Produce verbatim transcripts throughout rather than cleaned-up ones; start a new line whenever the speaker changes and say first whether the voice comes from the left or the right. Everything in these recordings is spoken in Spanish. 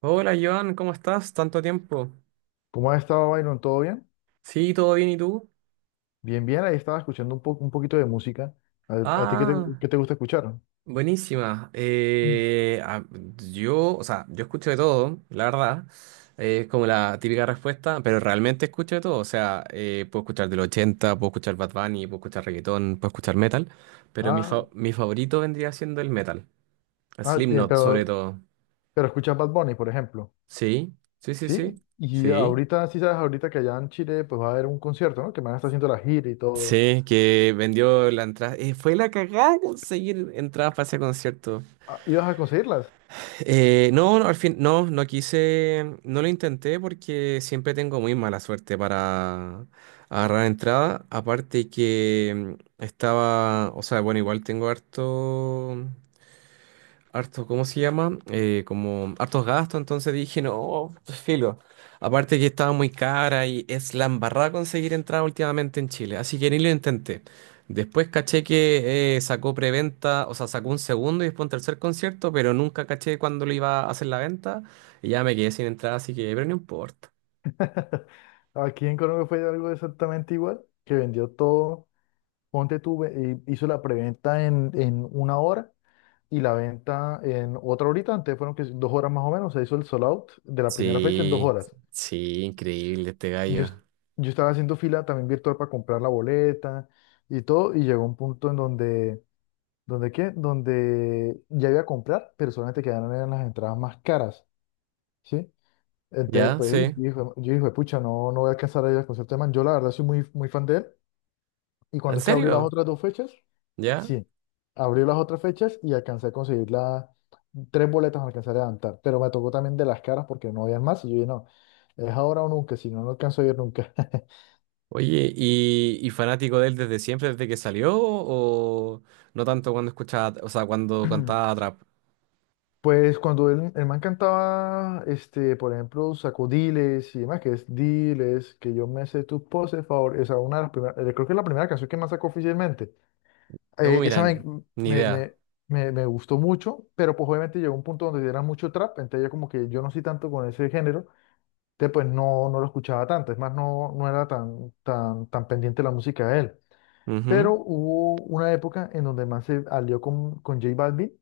right: Hola Joan, ¿cómo estás? Tanto tiempo.
left: ¿Cómo has estado, Byron? ¿Todo bien?
right: Sí, todo bien, ¿y tú?
left: Bien, bien. Ahí estaba escuchando un poco, un poquito de música. ¿A, a ti qué te,
right: Ah,
left: qué te gusta escuchar?
right: buenísima.
left: Mm.
right: Eh, ah, yo, o sea, yo escucho de todo, la verdad. Eh, Es como la típica respuesta, pero realmente escucho de todo. O sea, eh, puedo escuchar del ochenta, puedo escuchar Bad Bunny, puedo escuchar reggaetón, puedo escuchar metal, pero mi,
left: Ah,
right: fa- mi favorito vendría siendo el metal. El
left: ah, tie-
right: Slipknot, sobre
left: pero,
right: todo.
left: pero escuchas Bad Bunny, por ejemplo.
right: Sí, sí, sí, sí.
left: Sí. Y
right: Sí.
left: ahorita, sí sabes, ahorita que allá en Chile, pues va a haber un concierto, ¿no? Que me van a estar haciendo la gira y todo.
right: Sí, que vendió la entrada. Eh, fue la cagada conseguir entradas para ese concierto.
left: Ah, ¿ibas a conseguirlas?
right: Eh, no, no, al fin, no, no quise, no lo intenté porque siempre tengo muy mala suerte para agarrar entrada. Aparte que mm, estaba, o sea, bueno, igual tengo harto harto, ¿cómo se llama? Eh, como hartos gastos, entonces dije, no, pues, filo. Aparte que estaba muy cara y es la embarrada conseguir entrada últimamente en Chile, así que ni lo intenté. Después caché que eh, sacó preventa, o sea, sacó un segundo y después un tercer concierto, pero nunca caché cuándo lo iba a hacer la venta y ya me quedé sin entrada, así que, pero no importa.
left: Aquí en Colombia fue algo exactamente igual, que vendió todo. Ponte tú, ve- eh, hizo la preventa en, en una hora y la venta en otra horita, antes fueron que dos horas más o menos, se hizo el sold out de la primera fecha en dos
right: Sí,
left: horas.
right: sí, increíble este
left: Yo, es-
right: gallo.
left: yo estaba haciendo fila también virtual para comprar la boleta y todo, y llegó un punto en donde, ¿donde qué? Donde ya iba a comprar, pero solamente quedaron eran las entradas más caras, ¿sí? Entonces,
right: ¿Ya?
left: pues, y-
right: Sí.
left: yo dije, yo dije, pucha, no, no voy a alcanzar a ir al concierto de Man. Yo, la verdad, soy muy, muy fan de él. Y
right: ¿En
left: cuando es que abrió las
right: serio?
left: otras dos fechas,
right: ¿Ya?
left: sí, abrí las otras fechas y alcancé a conseguir las tres boletas, me alcancé a levantar, pero me tocó también de las caras porque no habían más y yo dije, no, es ahora o nunca, si no, no alcanzo a ir nunca.
right: Oye, ¿y, y fanático de él desde siempre, ¿desde que salió? ¿O no tanto cuando escuchaba, o sea, cuando cantaba trap?
left: Pues cuando el, el man cantaba, este, por ejemplo, sacó Diles y demás, que es Diles, que yo me sé tus poses, favor, esa una de las primeras, eh, creo que es la primera canción que más sacó oficialmente.
right: Yo,
left: Eh,
right: mira,
left: esa me,
right: n- ni
left: me,
right: idea.
left: me, me, me gustó mucho, pero pues obviamente llegó un punto donde era mucho trap, entonces ya como que yo no soy tanto con ese género. Entonces, pues no, no lo escuchaba tanto, es más, no, no era tan, tan, tan pendiente la música de él. Pero
right: Ujú.
left: hubo una época en donde más se alió con, con J Balvin,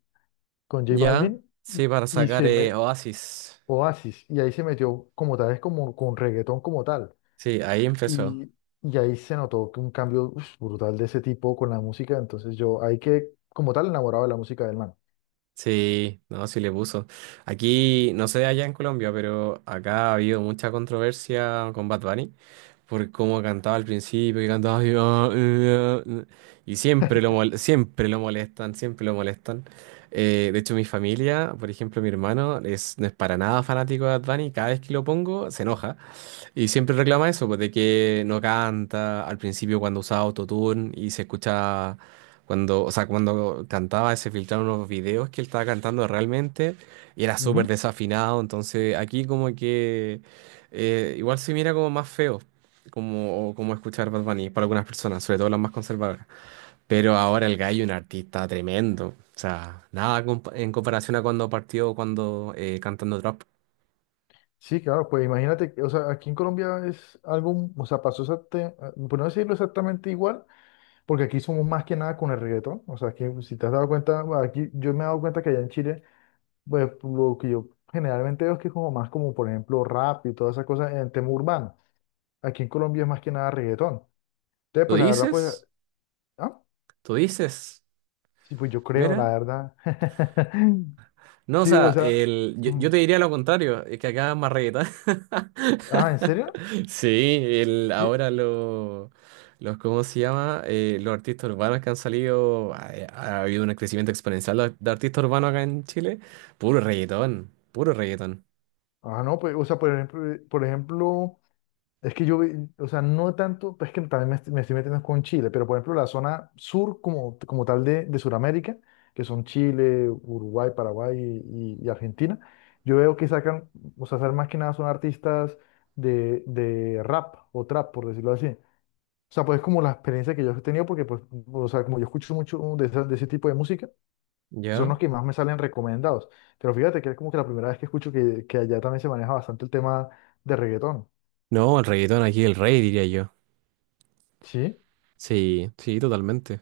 left: con J
right: Ya,
left: Balvin
right: sí,
left: y,
right: para
left: y
right: sacar
left: se
right: eh,
left: me,
right: Oasis.
left: Oasis, y ahí se metió como tal, es como con reggaetón como tal.
right: Sí, ahí empezó.
left: Y, y ahí se notó que un cambio uf, brutal de ese tipo con la música, entonces yo ahí que como tal enamorado de la música del man.
right: Sí, no, sí le puso. Aquí, no sé allá en Colombia, pero acá ha habido mucha controversia con Bad Bunny, por cómo cantaba al principio, que cantaba así, "Ah, eh, ah", y siempre lo mol- siempre lo molestan, siempre lo molestan. Eh, de hecho, mi familia, por ejemplo, mi hermano es, no es para nada fanático de Bad Bunny, cada vez que lo pongo se enoja. Y siempre reclama eso, pues de que no canta, al principio cuando usaba autotune y se escucha cuando, o sea, cuando cantaba se filtraron unos videos que él estaba cantando realmente y era súper
left: Ujú.
right: desafinado, entonces aquí como que eh, igual se mira como más feo, como, como escuchar Bad Bunny para algunas personas, sobre todo las más conservadoras. Pero ahora el gallo es un artista tremendo, o sea, nada compa- en comparación a cuando partió, cuando eh, cantando trap.
left: Sí, claro, pues imagínate, o sea, aquí en Colombia es algo, o sea, pasó exactamente, por no decirlo exactamente igual, porque aquí somos más que nada con el reggaetón. O sea, que si te has dado cuenta, bueno, aquí yo me he dado cuenta que allá en Chile, pues lo que yo generalmente veo es que es como más como, por ejemplo, rap y todas esas cosas en el tema urbano. Aquí en Colombia es más que nada reggaetón. Entonces,
right: ¿Tú
left: pues la verdad, pues,
right: dices?
left: ah,
right: ¿Tú dices?
left: sí, pues yo creo,
right: Mira.
left: la verdad.
right: No, o
left: Sí, o
right: sea,
left: sea.
right: el, yo,
left: Mm.
right: yo te diría lo contrario, es que acá es más reggaetón.
left: Ah, ¿en serio?
right: Sí, el,
left: Sí.
right: ahora lo- los, ¿cómo se llama? Eh, los artistas urbanos que han salido, ha, ha habido un crecimiento exponencial de, de artistas urbanos acá en Chile. Puro reggaetón, puro reggaetón.
left: Ah, no, pues, o sea, por ejemplo, eh, por ejemplo. Es que yo, vi- o sea, no tanto, pues que también me, est- me estoy metiendo con Chile, pero por ejemplo la zona sur como, como tal de, de Sudamérica, que son Chile, Uruguay, Paraguay y, y Argentina, yo veo que sacan, o sea, sacan más que nada son artistas de, de rap o trap, por decirlo así. O sea, pues es como la experiencia que yo he tenido, porque pues, o sea, como yo escucho mucho de, esa- de ese tipo de música, son
right: ¿Ya?
left: los que más me salen recomendados. Pero fíjate que es como que la primera vez que escucho que, que allá también se maneja bastante el tema de reggaetón,
right: No, el reggaetón aquí, es el rey, diría yo.
left: ¿sí?
right: Sí, sí, totalmente.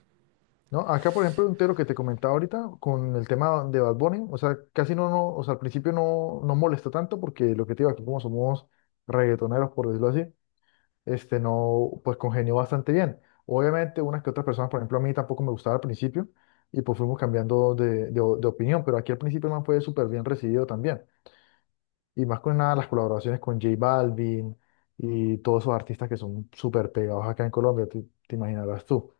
left: No, acá por ejemplo un tero que te comentaba ahorita con el tema de Bad Bunny, o sea, casi no, no, o sea, al principio no, no molesta tanto porque lo que te digo aquí como somos reggaetoneros, por decirlo así, este no, pues congenió bastante bien. Obviamente unas que otras personas, por ejemplo, a mí tampoco me gustaba al principio y pues fuimos cambiando de, de, de opinión, pero aquí al principio el man fue súper bien recibido también. Y más con nada las colaboraciones con J Balvin y todos esos artistas que son súper pegados acá en Colombia, te te imaginarás tú.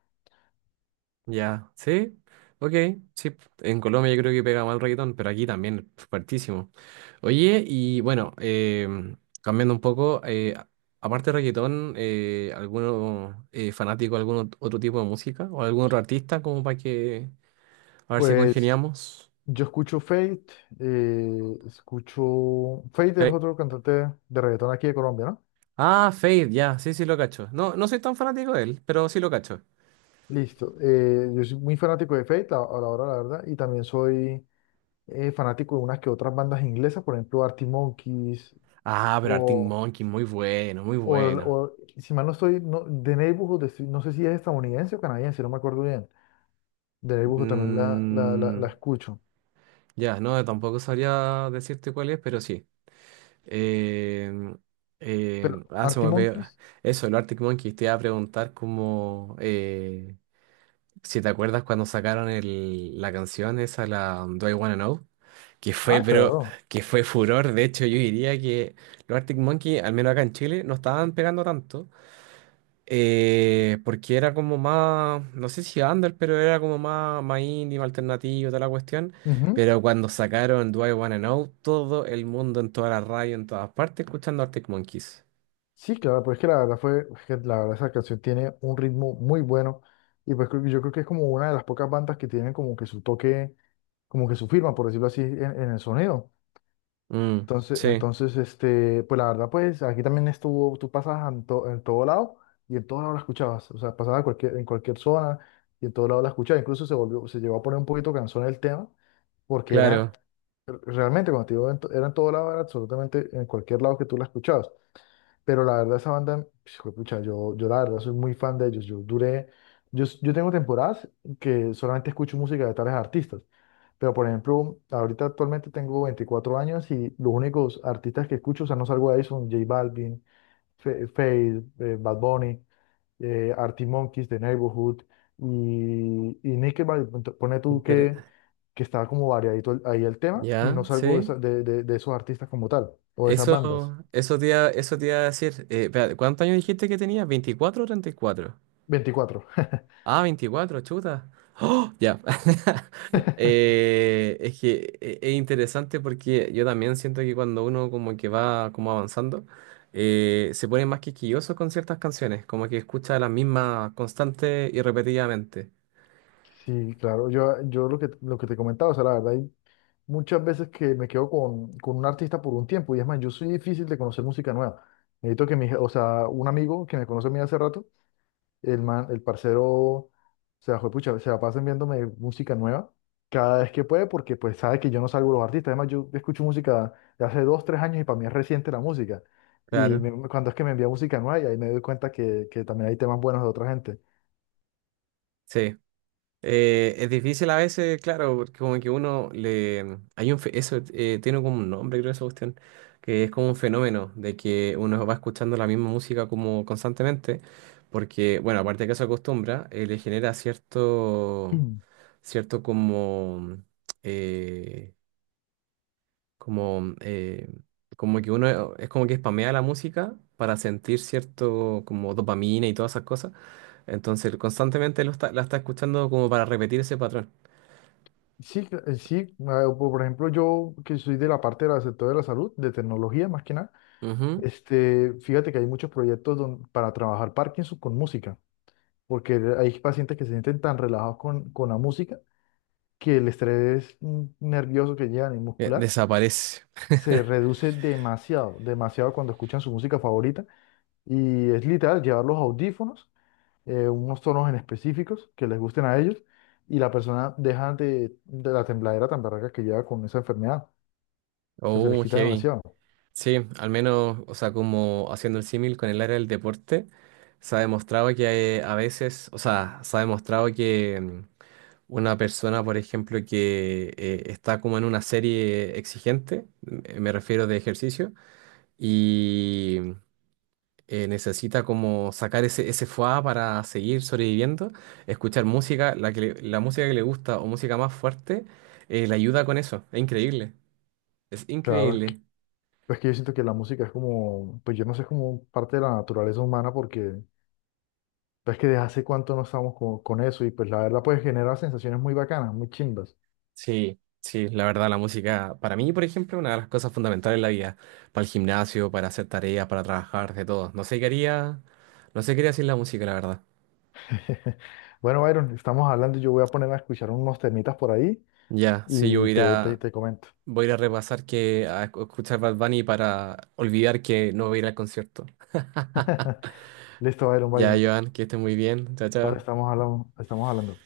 right: Ya, sí, ok, sí. En Colombia yo creo que pega mal el reggaetón, pero aquí también, fuertísimo. Oye, y bueno, em, cambiando un poco, eh, a- aparte de reggaetón, eh, ¿alguno eh, fanático de algún ot- otro tipo de música? ¿O algún otro artista? Como para que, a ver si
left: Pues
right: congeniamos.
left: yo escucho Fate, eh, escucho. Fate es
right: Fe-
left: otro cantante de reggaetón aquí de Colombia, ¿no?
right: ah, Fade, ya, sí, sí lo cacho. No, no soy tan fanático de él, pero sí lo cacho.
left: Listo. eh, yo soy muy fanático de Fate, la- a la hora, la verdad, y también soy eh, fanático de unas que otras bandas inglesas, por ejemplo, Arctic Monkeys,
right: Ah, pero Arctic
left: o,
right: Monkey, muy bueno, muy
left: o,
right: bueno.
left: o- si mal no estoy, no, The Neighborhood, estoy- no sé si es estadounidense o canadiense, si no me acuerdo bien. The Neighborhood también la, la, la,
right: Mm,
left: la escucho.
right: ya, no, tampoco sabría decirte cuál es, pero sí. Eh,
left: Pero
right: eh, ah, Se me
left: Arctic
right: olvidó.
left: Monkeys,
right: Eso, el Arctic Monkeys. Te iba a preguntar como eh, si te acuerdas cuando sacaron el, la canción esa, la um, Do I Wanna Know, que fue,
left: ah,
right: pero
left: claro.
right: que fue furor. De hecho, yo diría que los Arctic Monkeys, al menos acá en Chile, no estaban pegando tanto. Eh, porque era como más, no sé si under, pero era como más, más indie, más alternativo, toda la cuestión.
left: Ujú.
right: Pero cuando sacaron Do I Wanna Know, todo el mundo en toda la radio, en todas partes, escuchando Arctic Monkeys.
left: Sí, claro, pero es que la verdad fue, es que la verdad esa canción tiene un ritmo muy bueno y pues creo yo creo que es como una de las pocas bandas que tienen como que su toque, como que su firma, por decirlo así, en, en el sonido.
right: Mm,
left: Entonces,
right: sí,
left: entonces, este, pues la verdad, pues aquí también estuvo, tú pasabas en, to- en todo lado y en todo lado la escuchabas, o sea, pasaba en cualquier, en cualquier zona y en todo lado la escuchabas, incluso se volvió, se llegó a poner un poquito cansón el tema porque era,
right: claro.
left: realmente cuando te digo en to- era en todo lado, era absolutamente en cualquier lado que tú la escuchabas. Pero la verdad, esa banda, pues, juepucha, yo, yo la verdad soy muy fan de ellos. Yo duré, yo, s- yo tengo temporadas que solamente escucho música de tales artistas. Pero, por ejemplo, ahorita actualmente tengo veinticuatro años y los únicos artistas que escucho, o sea, no salgo de ahí, son J Balvin, Fe- Feid, eh, Bad Bunny, eh, Arctic Monkeys, The Neighborhood y, y Nickelback. Ento- Pone tú que,
right: Inter-
left: que está como variadito el- ahí el tema y no
right: ya,
left: salgo de,
right: sí.
left: esa- de, de de esos artistas como tal o de esas bandas.
right: Eso, eso te iba, eso te iba a decir. Eh, espérate, ¿cuántos años dijiste que tenías? ¿Veinticuatro o treinta y cuatro?
left: Veinticuatro.
right: Ah, veinticuatro, chuta. ¡Oh! Ya. Eh, es que e- es interesante porque yo también siento que cuando uno como que va como avanzando, eh, se pone más quisquilloso con ciertas canciones, como que escucha las mismas constante y repetidamente.
left: Sí, claro, yo, yo lo que, lo que, te comentaba, o sea, la verdad, hay muchas veces que me quedo con, con un artista por un tiempo, y es más, yo soy difícil de conocer música nueva. Necesito que mi, je- o sea, un amigo que me conoce a mí hace rato, el man, el parcero, o sea, juepucha, se la pasa enviándome música nueva cada vez que puede, porque pues sabe que yo no salgo de los artistas. Además, yo escucho música de hace dos, tres años y para mí es reciente la música. Y
right: Claro,
left: me- cuando es que me envía música nueva, y ahí me doy cuenta que, que también hay temas buenos de otra gente.
right: sí. Eh, es difícil a veces, claro, porque como que uno le... Hay un fe- Eso eh, tiene como un nombre, creo, esa cuestión, que es como un fenómeno de que uno va escuchando la misma música como constantemente, porque, bueno, aparte de que se acostumbra, eh, le genera cierto, cierto como, eh, como, eh, como que uno es como que spamea la música para sentir cierto como dopamina y todas esas cosas, entonces constantemente lo está- la está escuchando como para repetir ese patrón.
left: Sí, cl- eh, sí, ah, po- por ejemplo, yo que soy de la parte del sector de la salud, de tecnología más que nada,
right: Ujú.
left: este, fíjate que hay muchos proyectos don- para trabajar Parkinson con música, porque hay pacientes que se sienten tan relajados con, con la música que el estrés mm, nervioso que llevan y
right: Eh,
left: muscular
right: Desaparece.
left: se reduce demasiado, demasiado cuando escuchan su música favorita y es literal llevar los audífonos, eh, unos tonos en específicos que les gusten a ellos y la persona deja de, de la tembladera tan barraca que lleva con esa enfermedad. O sea, se les
right: Oh,
left: quita
right: heavy.
left: demasiado.
right: Sí, al menos, o sea, como haciendo el símil con el área del deporte, se ha demostrado que hay a veces, o sea, se ha demostrado que mm, una persona, por ejemplo, que eh, está como en una serie exigente, m- me refiero de ejercicio, eh, necesita como sacar ese, ese fuá para seguir sobreviviendo, escuchar música, la que le- la música que le gusta o música más fuerte, eh, le ayuda con eso. Es increíble. Es
left: Claro, es
right: increíble.
left: que, es que yo siento que la música es como, pues yo no sé, es como parte de la naturaleza humana porque pues que desde hace cuánto no estamos con, con eso y pues la verdad pues genera sensaciones muy bacanas, muy chimbas.
right: Sí, sí, la verdad, la música, para mí, por ejemplo, es una de las cosas fundamentales en la vida. Para el gimnasio, para hacer tareas, para trabajar, de todo. No sé qué haría, no sé qué haría sin la música, la verdad.
left: Bueno, Byron, estamos hablando, yo voy a ponerme a escuchar unos temitas por ahí
right: Ya, sí, yo
left: y
right: voy a ir
left: te, te,
right: a,
left: te comento.
right: voy a ir a repasar que a escuchar Bad Bunny para olvidar que no voy a ir al concierto.
left: Listo, Byron,
right: Ya,
left: Byron.
right: Joan, que estés muy bien. Chao,
left: Vale,
right: chao.
left: estamos hablando, estamos hablando.